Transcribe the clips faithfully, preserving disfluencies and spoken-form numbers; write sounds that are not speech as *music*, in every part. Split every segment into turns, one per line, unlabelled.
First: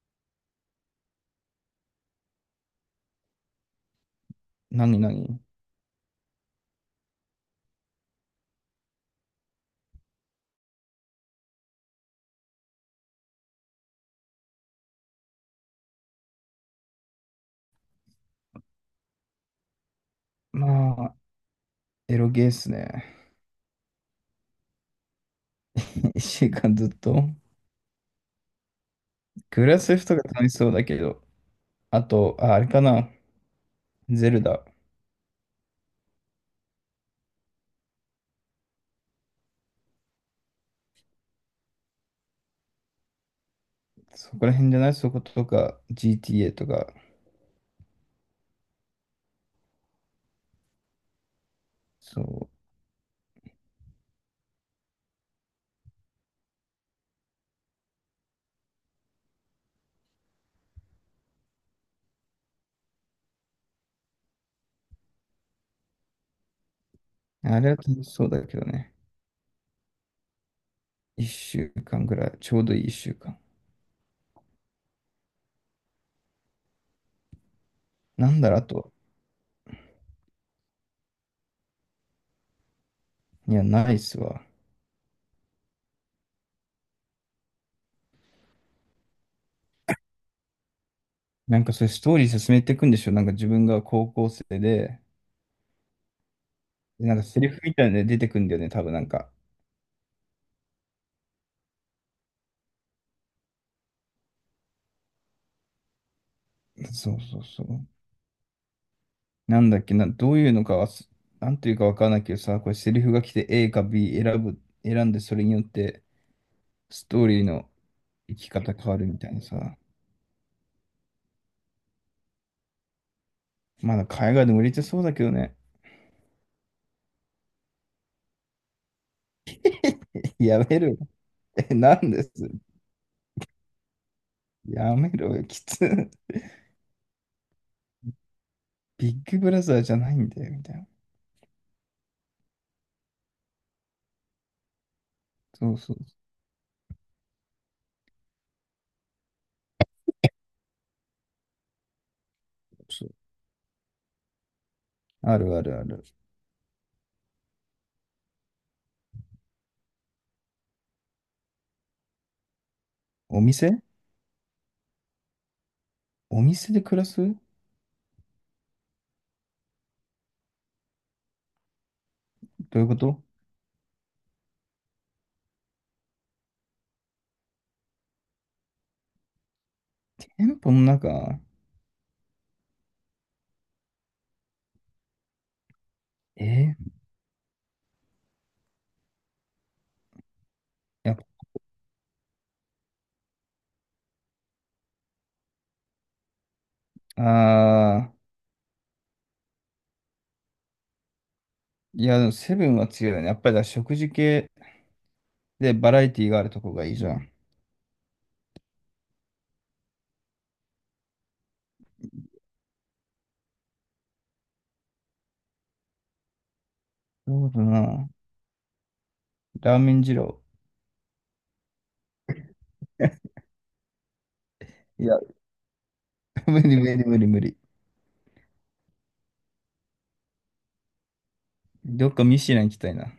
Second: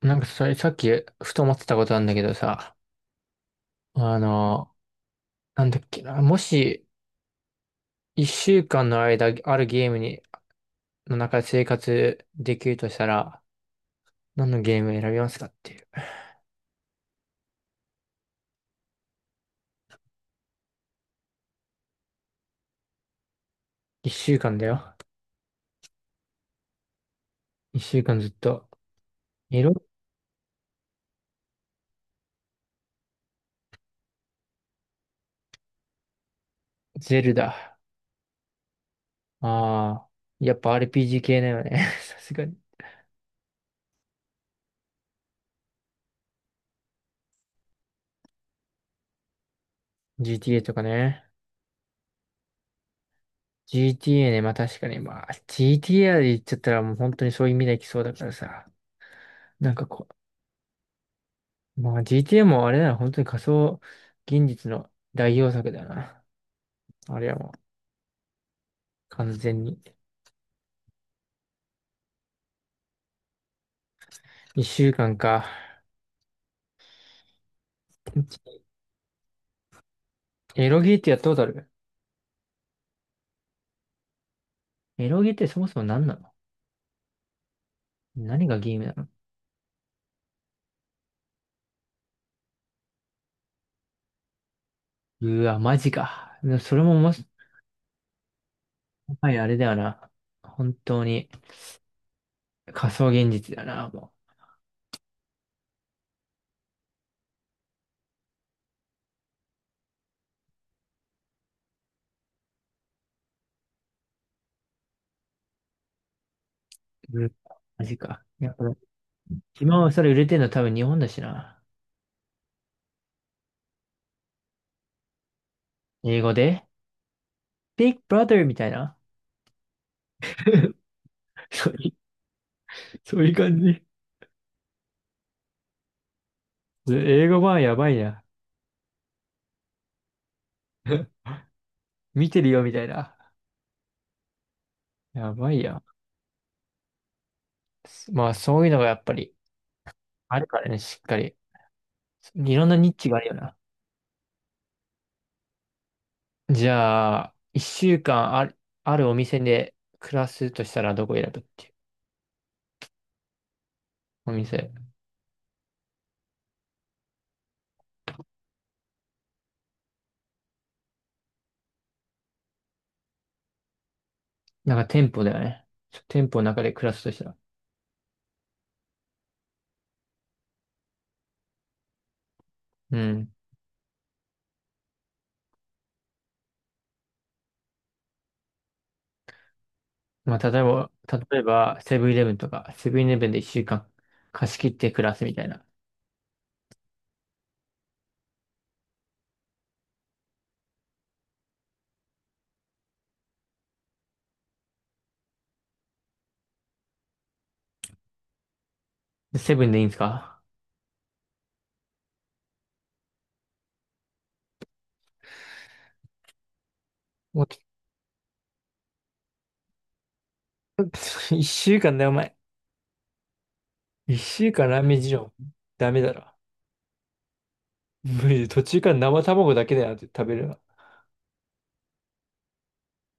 なんかそれさっきふと思ってたことなんだけどさ、あの、
何何
なんだっけな、もし一週間の間あるゲームに、の中で生活できるとしたら、何のゲームを選びますかっていう。
まあ、エロゲーっすね。
一週間だよ。
*laughs* いっしゅうかんずっと。
一週間ずっと。エ
グ
ロ
ラセフとか楽しそうだけど、あと、あ、あれかな、ゼルダ。
ゼルダ。ああ、やっぱ アールピージー 系だよね。*laughs* さすがに。
そこら辺じゃないそことか、ジーティーエー とか。
GTA とかね。
そう。
GTA ね、まあ確かに、まあ ジーティーエー で言っちゃったらもう本当にそういう未来来そうだからさ。なんかこまあ ジーティーエー もあれだな、本当に仮想現実の代表作だよな。あれはもう
あれは楽しそうだけどね。
完全に。
いっしゅうかんぐらい。ちょうどいいいっしゅうかん。
一週間か。
なんだろう、あと。
エロゲーってやったことある？
いや、ないっすわ。
エロゲーってそもそも何なの？何がゲームなの？
なんかそれストーリー進めていくんでしょ、なんか自分が高校生で、
うわ、マジか。でもそれも
で
も
なんか
し、
セリフみたいなので出てくんだよね、多分なん
もは
か。
りあれだよな。本当に仮想現実だな、も
そうそうそう。なんだっけな、どういうのかはす、なんていうかわからないけどさ、これセリフが来て A か B 選ぶ、選んでそれによってスト
う。う
ー
わ
リーの
マジか。
生
い
き
や、こ
方
れ
変わるみたいなさ。
今はそれ売れてるの多分日本だしな。
まだ海外でも売れてそうだけどね。
英語で Big Brother みたいな。
*laughs* や
*laughs*
めろよ。*laughs*
そ
え、
うい
なんです。
う、そういう感じ。
やめろよ。きつ。
英語版やばいな。
ビッグブラザーじゃないんだよ、みたいな。
*laughs* 見てるよ、みたいな。やばい
そう
や、
そう
まあ、そういうのがやっぱりあるからね、しっかり。いろんなニッ
そ
チ
う。
があるよな。
あるあるある。
じゃあ、一週間ある、あるお店で暮らすとしたらどこ選ぶっていう。
お店。
お店。
お店で暮らす、どういうこと？
なんか店舗だよね。店舗の中で暮らすとしたら。
店舗の中。
うん。
えー
まあ、例えば、
やっ
例えば、セブンイレブンとか、セブンイレブンで一週間貸し切って暮らすみたいな。
ぱ、ああ、いや、でもセブンは強いよね。やっぱりだから食事系、で、バラエティがあるとこがいいじゃん。
セブンでいいんですか？も
そ
う、
うだな。ラーメン二郎。
*laughs* 一週間だよ、お前。
*laughs*
一週間ラーメン
い
事
や、
情。ダメだろ。
*laughs* 無理無理無理無理。
無理、途中から生卵だけだよって食べるの。
どっかミシュラン行きたいな。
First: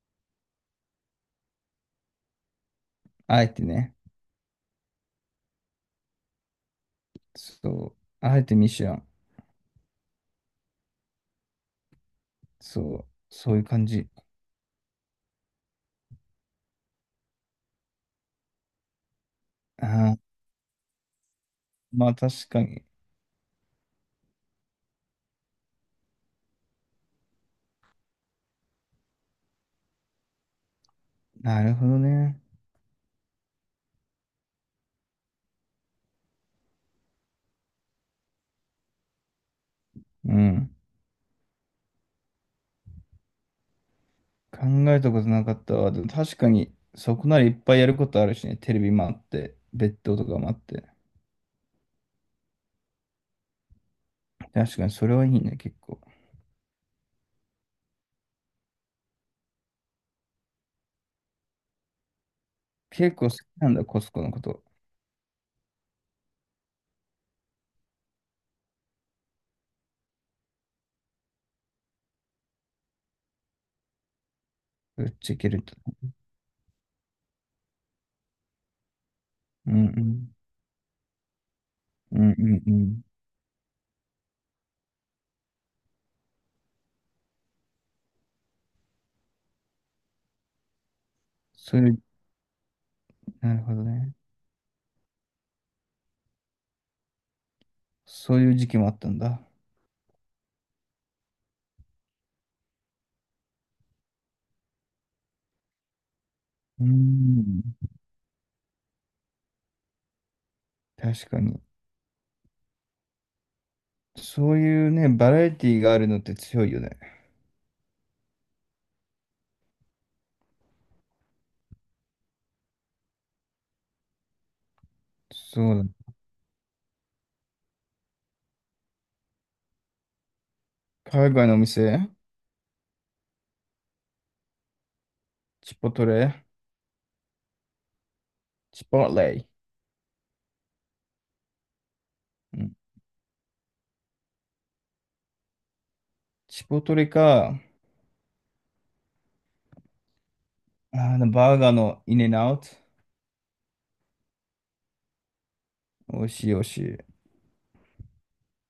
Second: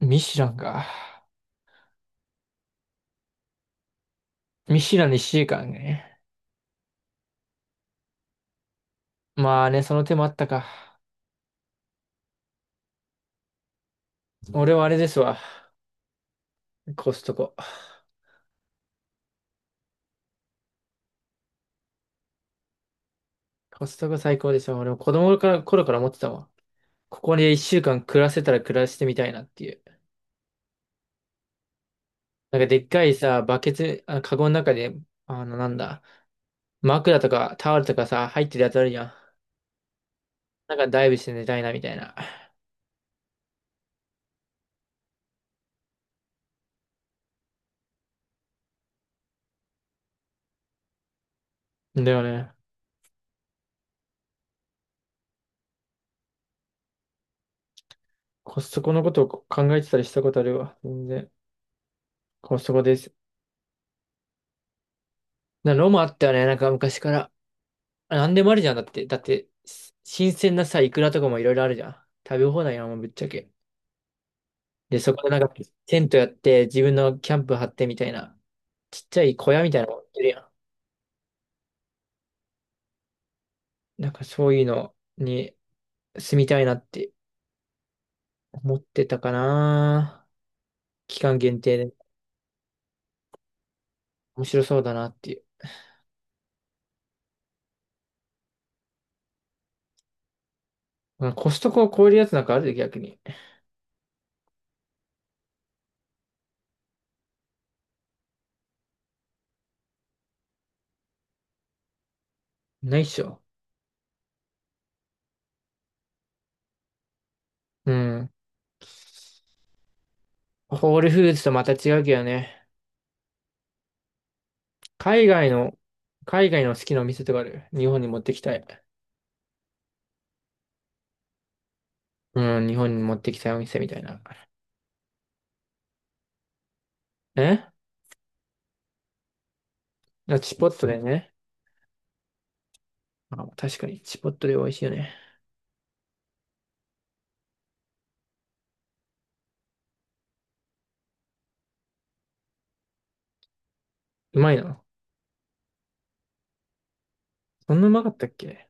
ミシュランか。
あえてね。
ミシュランにいちじかんね。
そう。あえてミシュラン。
まあね、その手もあったか。
そう。そういう感じ。
俺はあれですわ。コストコ。
ああ、まあ確かに。
コストコ最高ですよ。俺も子供から、頃から思ってたわ。ここでいっしゅうかん暮らせたら暮らしてみたいなっていう。
なるほどね。
なんかでっかいさ、バケツ、あ、カゴの中で、あの、なんだ、枕とかタオルとかさ、入ってるやつあるじゃん。
うん。
なんかダイブして寝たいなみたいな。
考えたことなかったわ。でも確かに、そこならいっぱいやることあるしね。テレビもあって、ベッドとかもあって。
だよね。
確かにそれはいいね、結構。
コストコのことを考えてたりしたことあるわ。全然。コストコです。
結構好きなんだ、コスコのこと。
なのもあったよね。なんか昔から。あなんでもあるじゃん。だって、だって、し新鮮なさ、イクラとかもいろいろあるじゃん。食べ放題やもん、ぶっちゃけ。で、
ぶっ
そこで
ちゃ
なん
け
か、
ると。
テントやって、自分のキャンプ張ってみたいな、ちっちゃい小屋み
うん
たいな
う
の持ってる
ん。
や
うんうんうん。
ん。なんかそういうのに住みたいなって思ってたかな。期間限定
そうい
で
う、なるほどね。
面白そうだなっていう。
そういう時期もあったんだ。
まあコストコを超えるやつなんかあるで、逆に。
うん。確かに。
ないっしょ。
そういうね、バラエティがあるのって強いよね。
うん。ホールフーズとまた違うけどね。海外
そう
の、
だ。
海外の好きなお店とかある日本に持ってきたい。
海外のお店。
うん、日本に持ってきたいお店みたいな。
チポトレ。
え
チポレ。
あチポットでね。
うん。
あ、確かに、チポットで美味しいよね。
チポトレか、あの、バーガーのインエンアウト。
うまいな。
美味しい美味しい。う
そんなうまかったっけ？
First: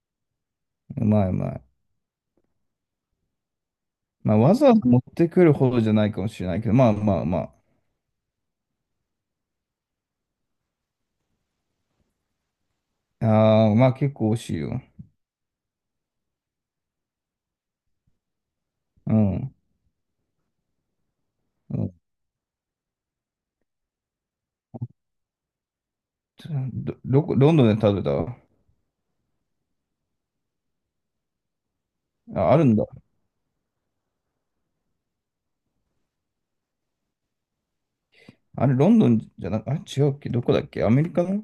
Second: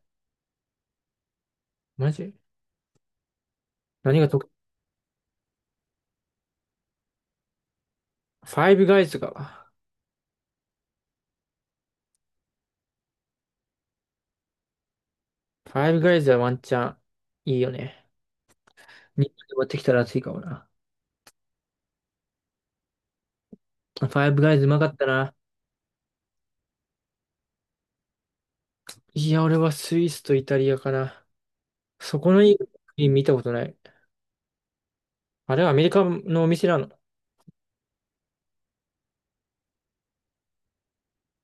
まいうまい。
マジ？何が
まあ、
と、フ
わざわざ持ってくるほどじゃないかもしれないけど、まあまあま
ァイブガイズか。
あ。ああ、まあ結構美味しいよ。
ファイブガイズはワンチャンいいよね。
う
日本に
ん。
持ってきたら熱いかもな。
うん。
ファイブガイズうまかったな。
ど、どこ、ロンドンで食べた？
いや、俺はスイスとイタリアかな。そこのい
あ、あ
い
るんだ。
国見たことない。あれはアメリカのお店なの？
あれ、ロンドンじゃなく、あれ、違うっけ、どこだっけ、アメリカの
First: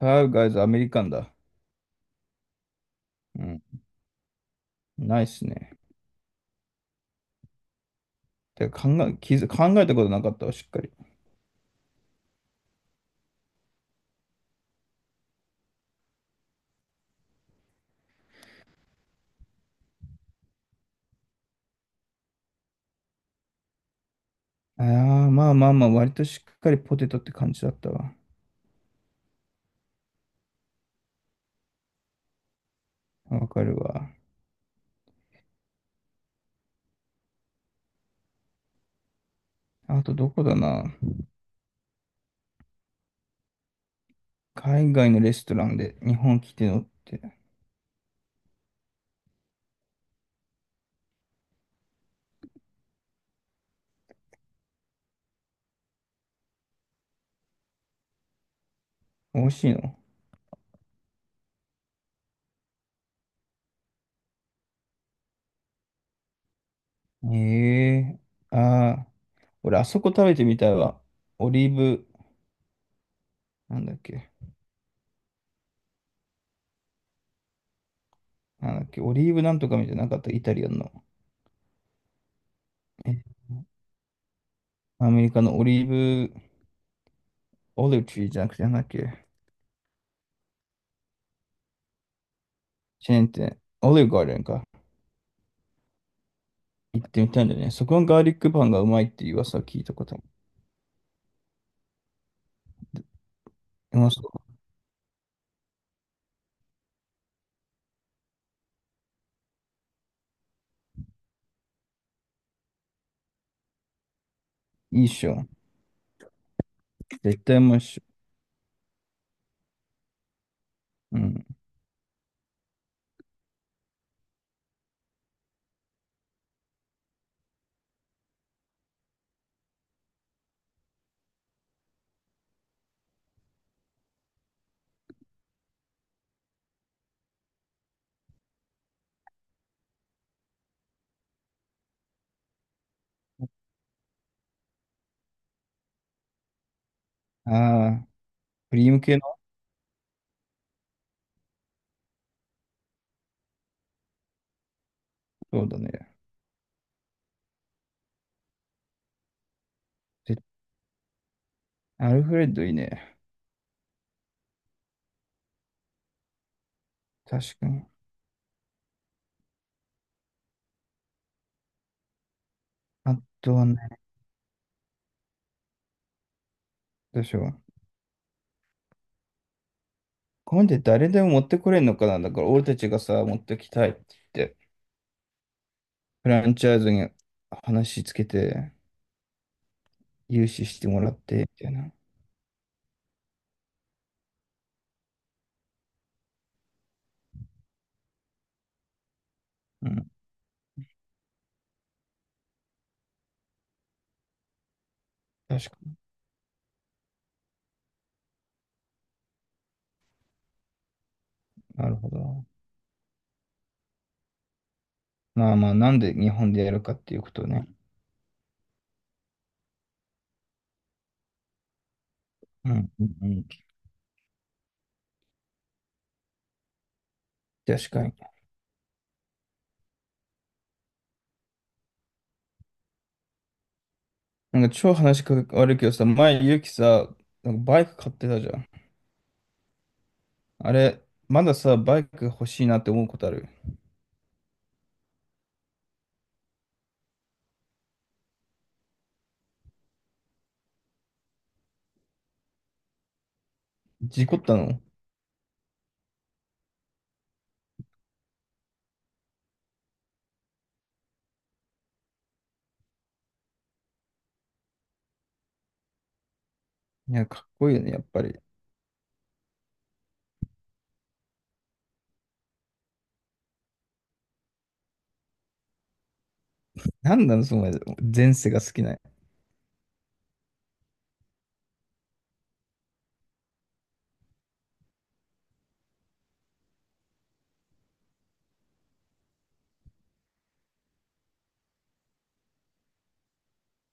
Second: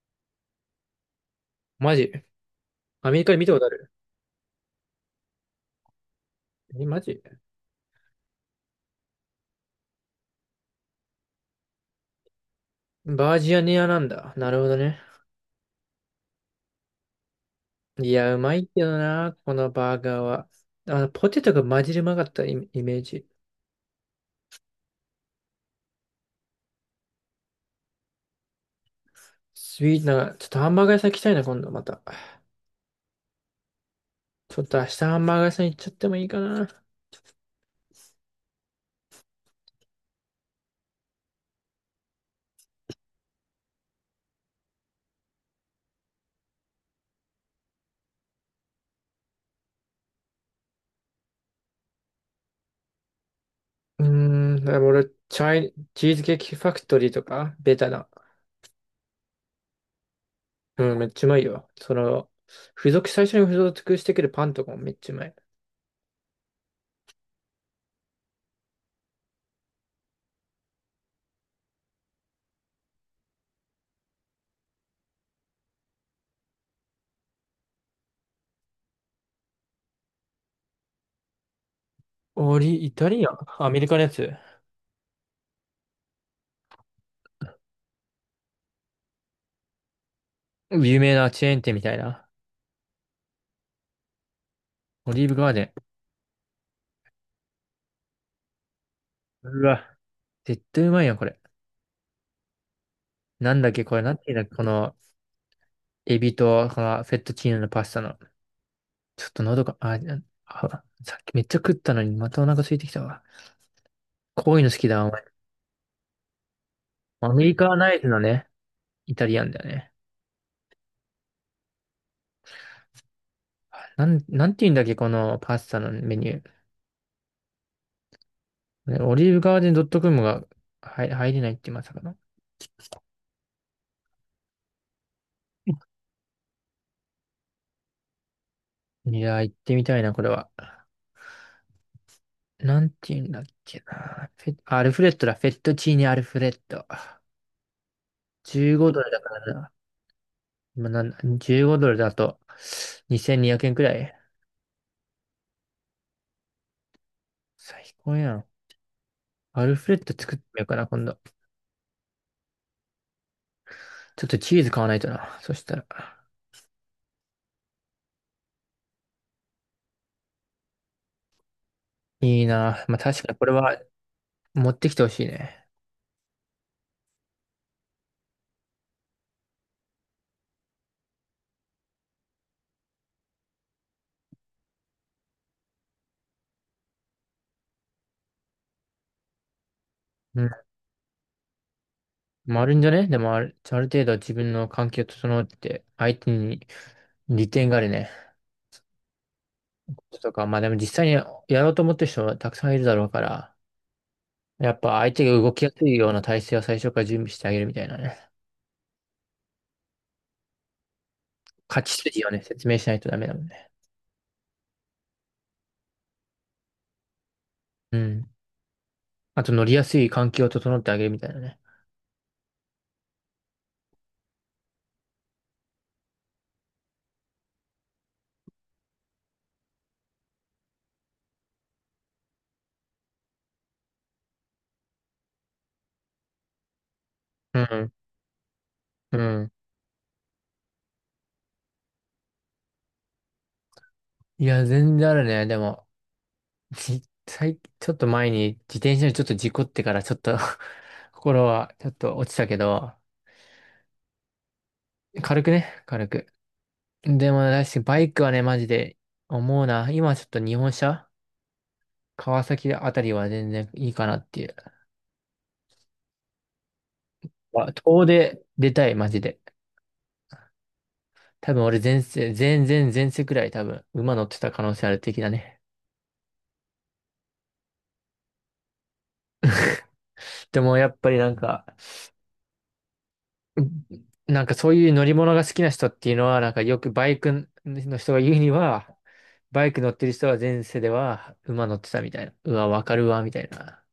エフアイブイジー アメリカンだ。
マジ？アメリカで
う
見たこ
ん。
とある？
ないっすね。
え、マジ？
てか考え、気づ、考えたことなかったわ、しっかり。
バージニアなんだ。なるほどね。いや、うまいけどな、このバーガーは。あの、ポテトが混じりうまかったイメイメージ。
ああ、まあまあまあ、割としっかりポテトって感じだったわ。
スイーツな、ちょっとハンバーガー屋さん行きたいな、今度また。
わかるわ。
ちょっと明日ハンバーガー屋さん行っちゃってもいいかな。
あと、どこだな、海外のレストランで日本来てのって、
うーん、でも俺、チャイ、チーズケーキファクトリーとか、ベタな。
美味しいの？
うん、めっちゃうまいよ。その、付属、最初に付属してくるパンとかもめっちゃうまい。
ええーああ、俺、あそこ食べてみたいわ。オリーブ、なんだっけ、なんだっけ、オリーブなんとかみたいなのなかった、イタリアンの。
オリ、イタ
え、
リアンアメリカのやつ
アメリカのオリーブ、オリチじゃなくて、なんだっけ、
有名なチェーン店みたいな。
チェーン店、オリーブガーデンか。
オリーブガーデン。
行ってみたいんだよね。そこのガーリックパンがうまいっていう噂
う
を聞いた
わ、
ことある。
絶対うまいやん、これ。なんだっけ、こ
う
れ、
ま
なん
そ
ていうんだっけ、この、エビと、このフェットチーノのパスタの。ちょっと喉が、あ、あ、さっきめっちゃ食ったのに、またお腹空いてきたわ。こういうの好き
う。い
だ、
いっ
お前。
しょ。
ア
絶
メリ
対う
カ
まいっ
ナ
し
イ
ょ。
ズのね、イタリアンだよね。
うん。
なん、なんていうんだっけ、このパスタのメニュー。ねオリーブガーデンドットコムが入、入れないってまさかの。いやー、行ってみたいな、これは。なんていうんだっけな。フェ、アルフレッドだ、フェットチーニアルフレッド。
ああ、クリ
じゅうご
ーム
ドル
系
だ
の。
からな。まあ、なん、じゅうごドルだとにせんにひゃくえんくえんくらい。
そうだね。
最高やん。アルフレッド作っ
絶
てみようかな、今度。
アルフレッドいいね。
ちょっとチーズ買わないとな。そしたら。
確かに。
いいな。まあ、
あ
確かにこれ
とはね、
は持ってきてほしいね。
どうしよう。これで誰でも持ってこれんのかな、だから俺たちがさ、持ってきたいって言って、フランチャイズに話つけて、
う
融
ん。
資してもらって、みたいな。
まあ、あるんじゃね？でもある、ある程度自分の関係を整って、相手に利点があるね。
うん。
とか、まあでも実際にやろうと思ってる人はたくさんいるだろうから、やっぱ相手が動きや
確か
すいような体制を最初から準備してあげるみたいなね。
に。
勝
な
ち
るほ
筋をね、
ど。
説明しないとダメだもんね。
まあまあ、なんで日本でやるかっていうことね。
うん。あと乗りやすい環境を整ってあげるみたいなね。
うん、うん、うん。確かに。なんか超話が悪いけどさ、前、ゆうきさ、なん
う
かバイ
ん、
ク買ってたじゃん。
うん。
あれ、まださ、バイク欲しいなって思うことある？
いや、全然あるね。でも、実際、ちょっと前に自転車にちょっと事故ってからちょっと *laughs* 心はちょっと落ちたけど、
事故ったの？い
軽くね、軽く。でも、確かにバイクはね、マジで思うな。今ちょっと日本車川崎あたりは全然いいかなっていう。
や、かっこ
あ
いいよね、やっ
遠
ぱり。
出出たい、マジで。多分俺前世、前前前世くらい多分馬乗ってた可能性ある的だね。
なんなの、その前世が好きな。
でもやっぱりなんか、なんかそういう乗り物が好きな人っていうのは、なんかよくバイクの人が言うには、バイク乗ってる人は前世では馬乗ってたみたいな。うわ、わかるわ、みたいな。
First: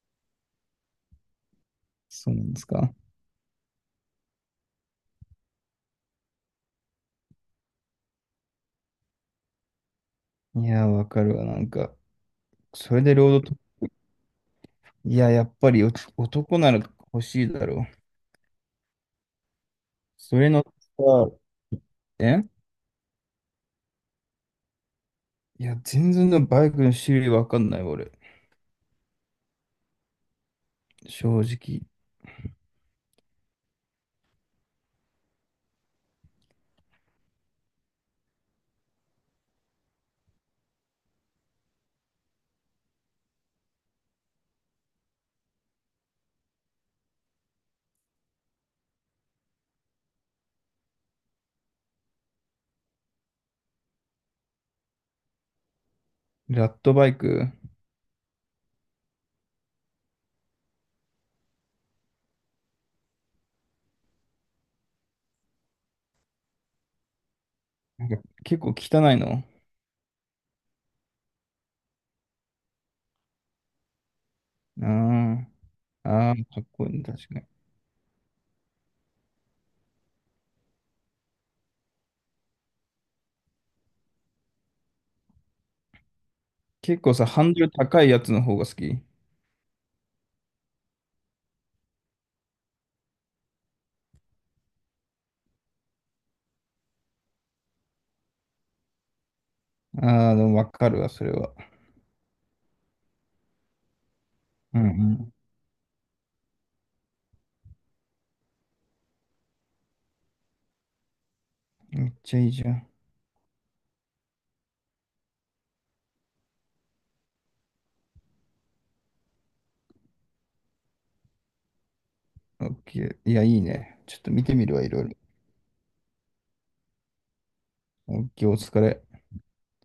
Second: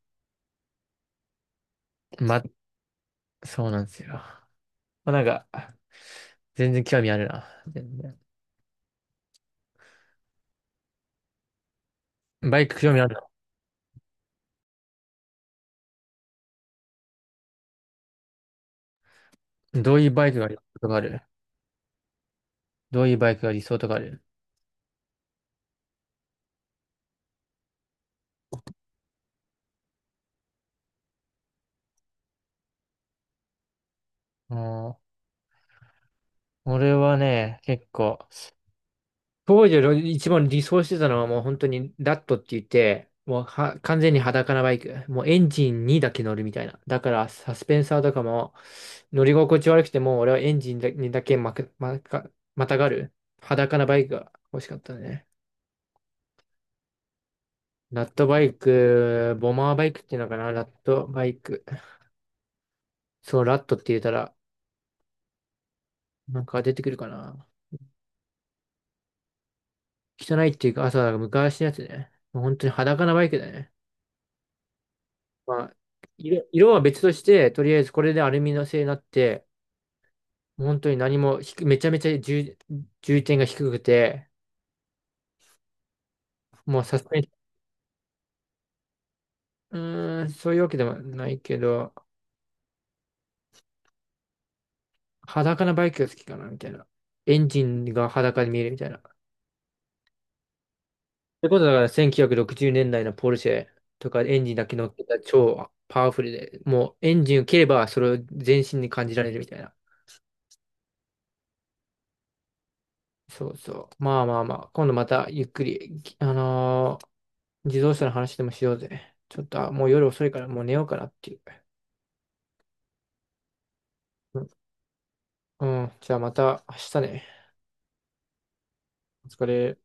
そう
ま、
なんですか。
そうなんですよ。まあ、なんか、全然興味あるな。全然
いや、わかるわ、なんか。
バイク興
そ
味
れ
あ
で
る？
ロードと、いや、やっぱり、お男なら欲しいだろう。
のどういうバイ
そ
クが
れ
理想
の
とかある
さ、え
どういうバイクが理想とかある
いや、全然のバイクの種類わかんない、俺。正直。
うん俺はね、結構、当時の一番理想してたのはもう本当にラットって言って、もうは完全に裸なバイク。もうエンジンにだけ乗るみたいな。だからサスペンサーとかも乗り心地悪くてもう俺はエンジンにだけまく、まか、またがる裸なバイクが欲しかったね。
ラットバイク。
ラットバイク、ボマーバイクっていうのかなラットバイク。そう、ラットって言ったらなんか出てくるかな。
なんか結構汚いの？
汚いっていうか、あ、そうだ、昔のやつね。もう本当に裸なバイクだね。
あ
まあ、
あ、ああ、
色、
かっ
色は
こいい
別
ね、
とし
確かに。
て、とりあえずこれでアルミの製になって、本当に何も低めちゃめちゃ重、重点が低くて、もうさ
結
す
構
が
さ、
に、
ハンドル高いやつの方が好き。
うーん、そういうわけでもないけど、裸なバイクが好きかな、みたいな。エンジンが裸で見えるみたいな。そ
ああ、でもわかるわ、それ
いう
は。
ことだからせんきゅうひゃくろくじゅうねんだいのポルシェとかエンジンだけ
うんう
乗ってた
ん。
超パワフルで、もうエンジンを切ればそれを全身に感じられるみたいな。
めっちゃいいじゃん。
そうそう。まあまあまあ、今度またゆっくり、あのー自動車の話でもしようぜ。ちょっと、あ、もう夜遅いからもう寝ようかなっていう。
オッケー。いや、いいね。ちょっと見
う
てみるわ、いろいろ。
ん、うんじゃあまた明日ね。
オッケー、お疲れ。
お疲れ。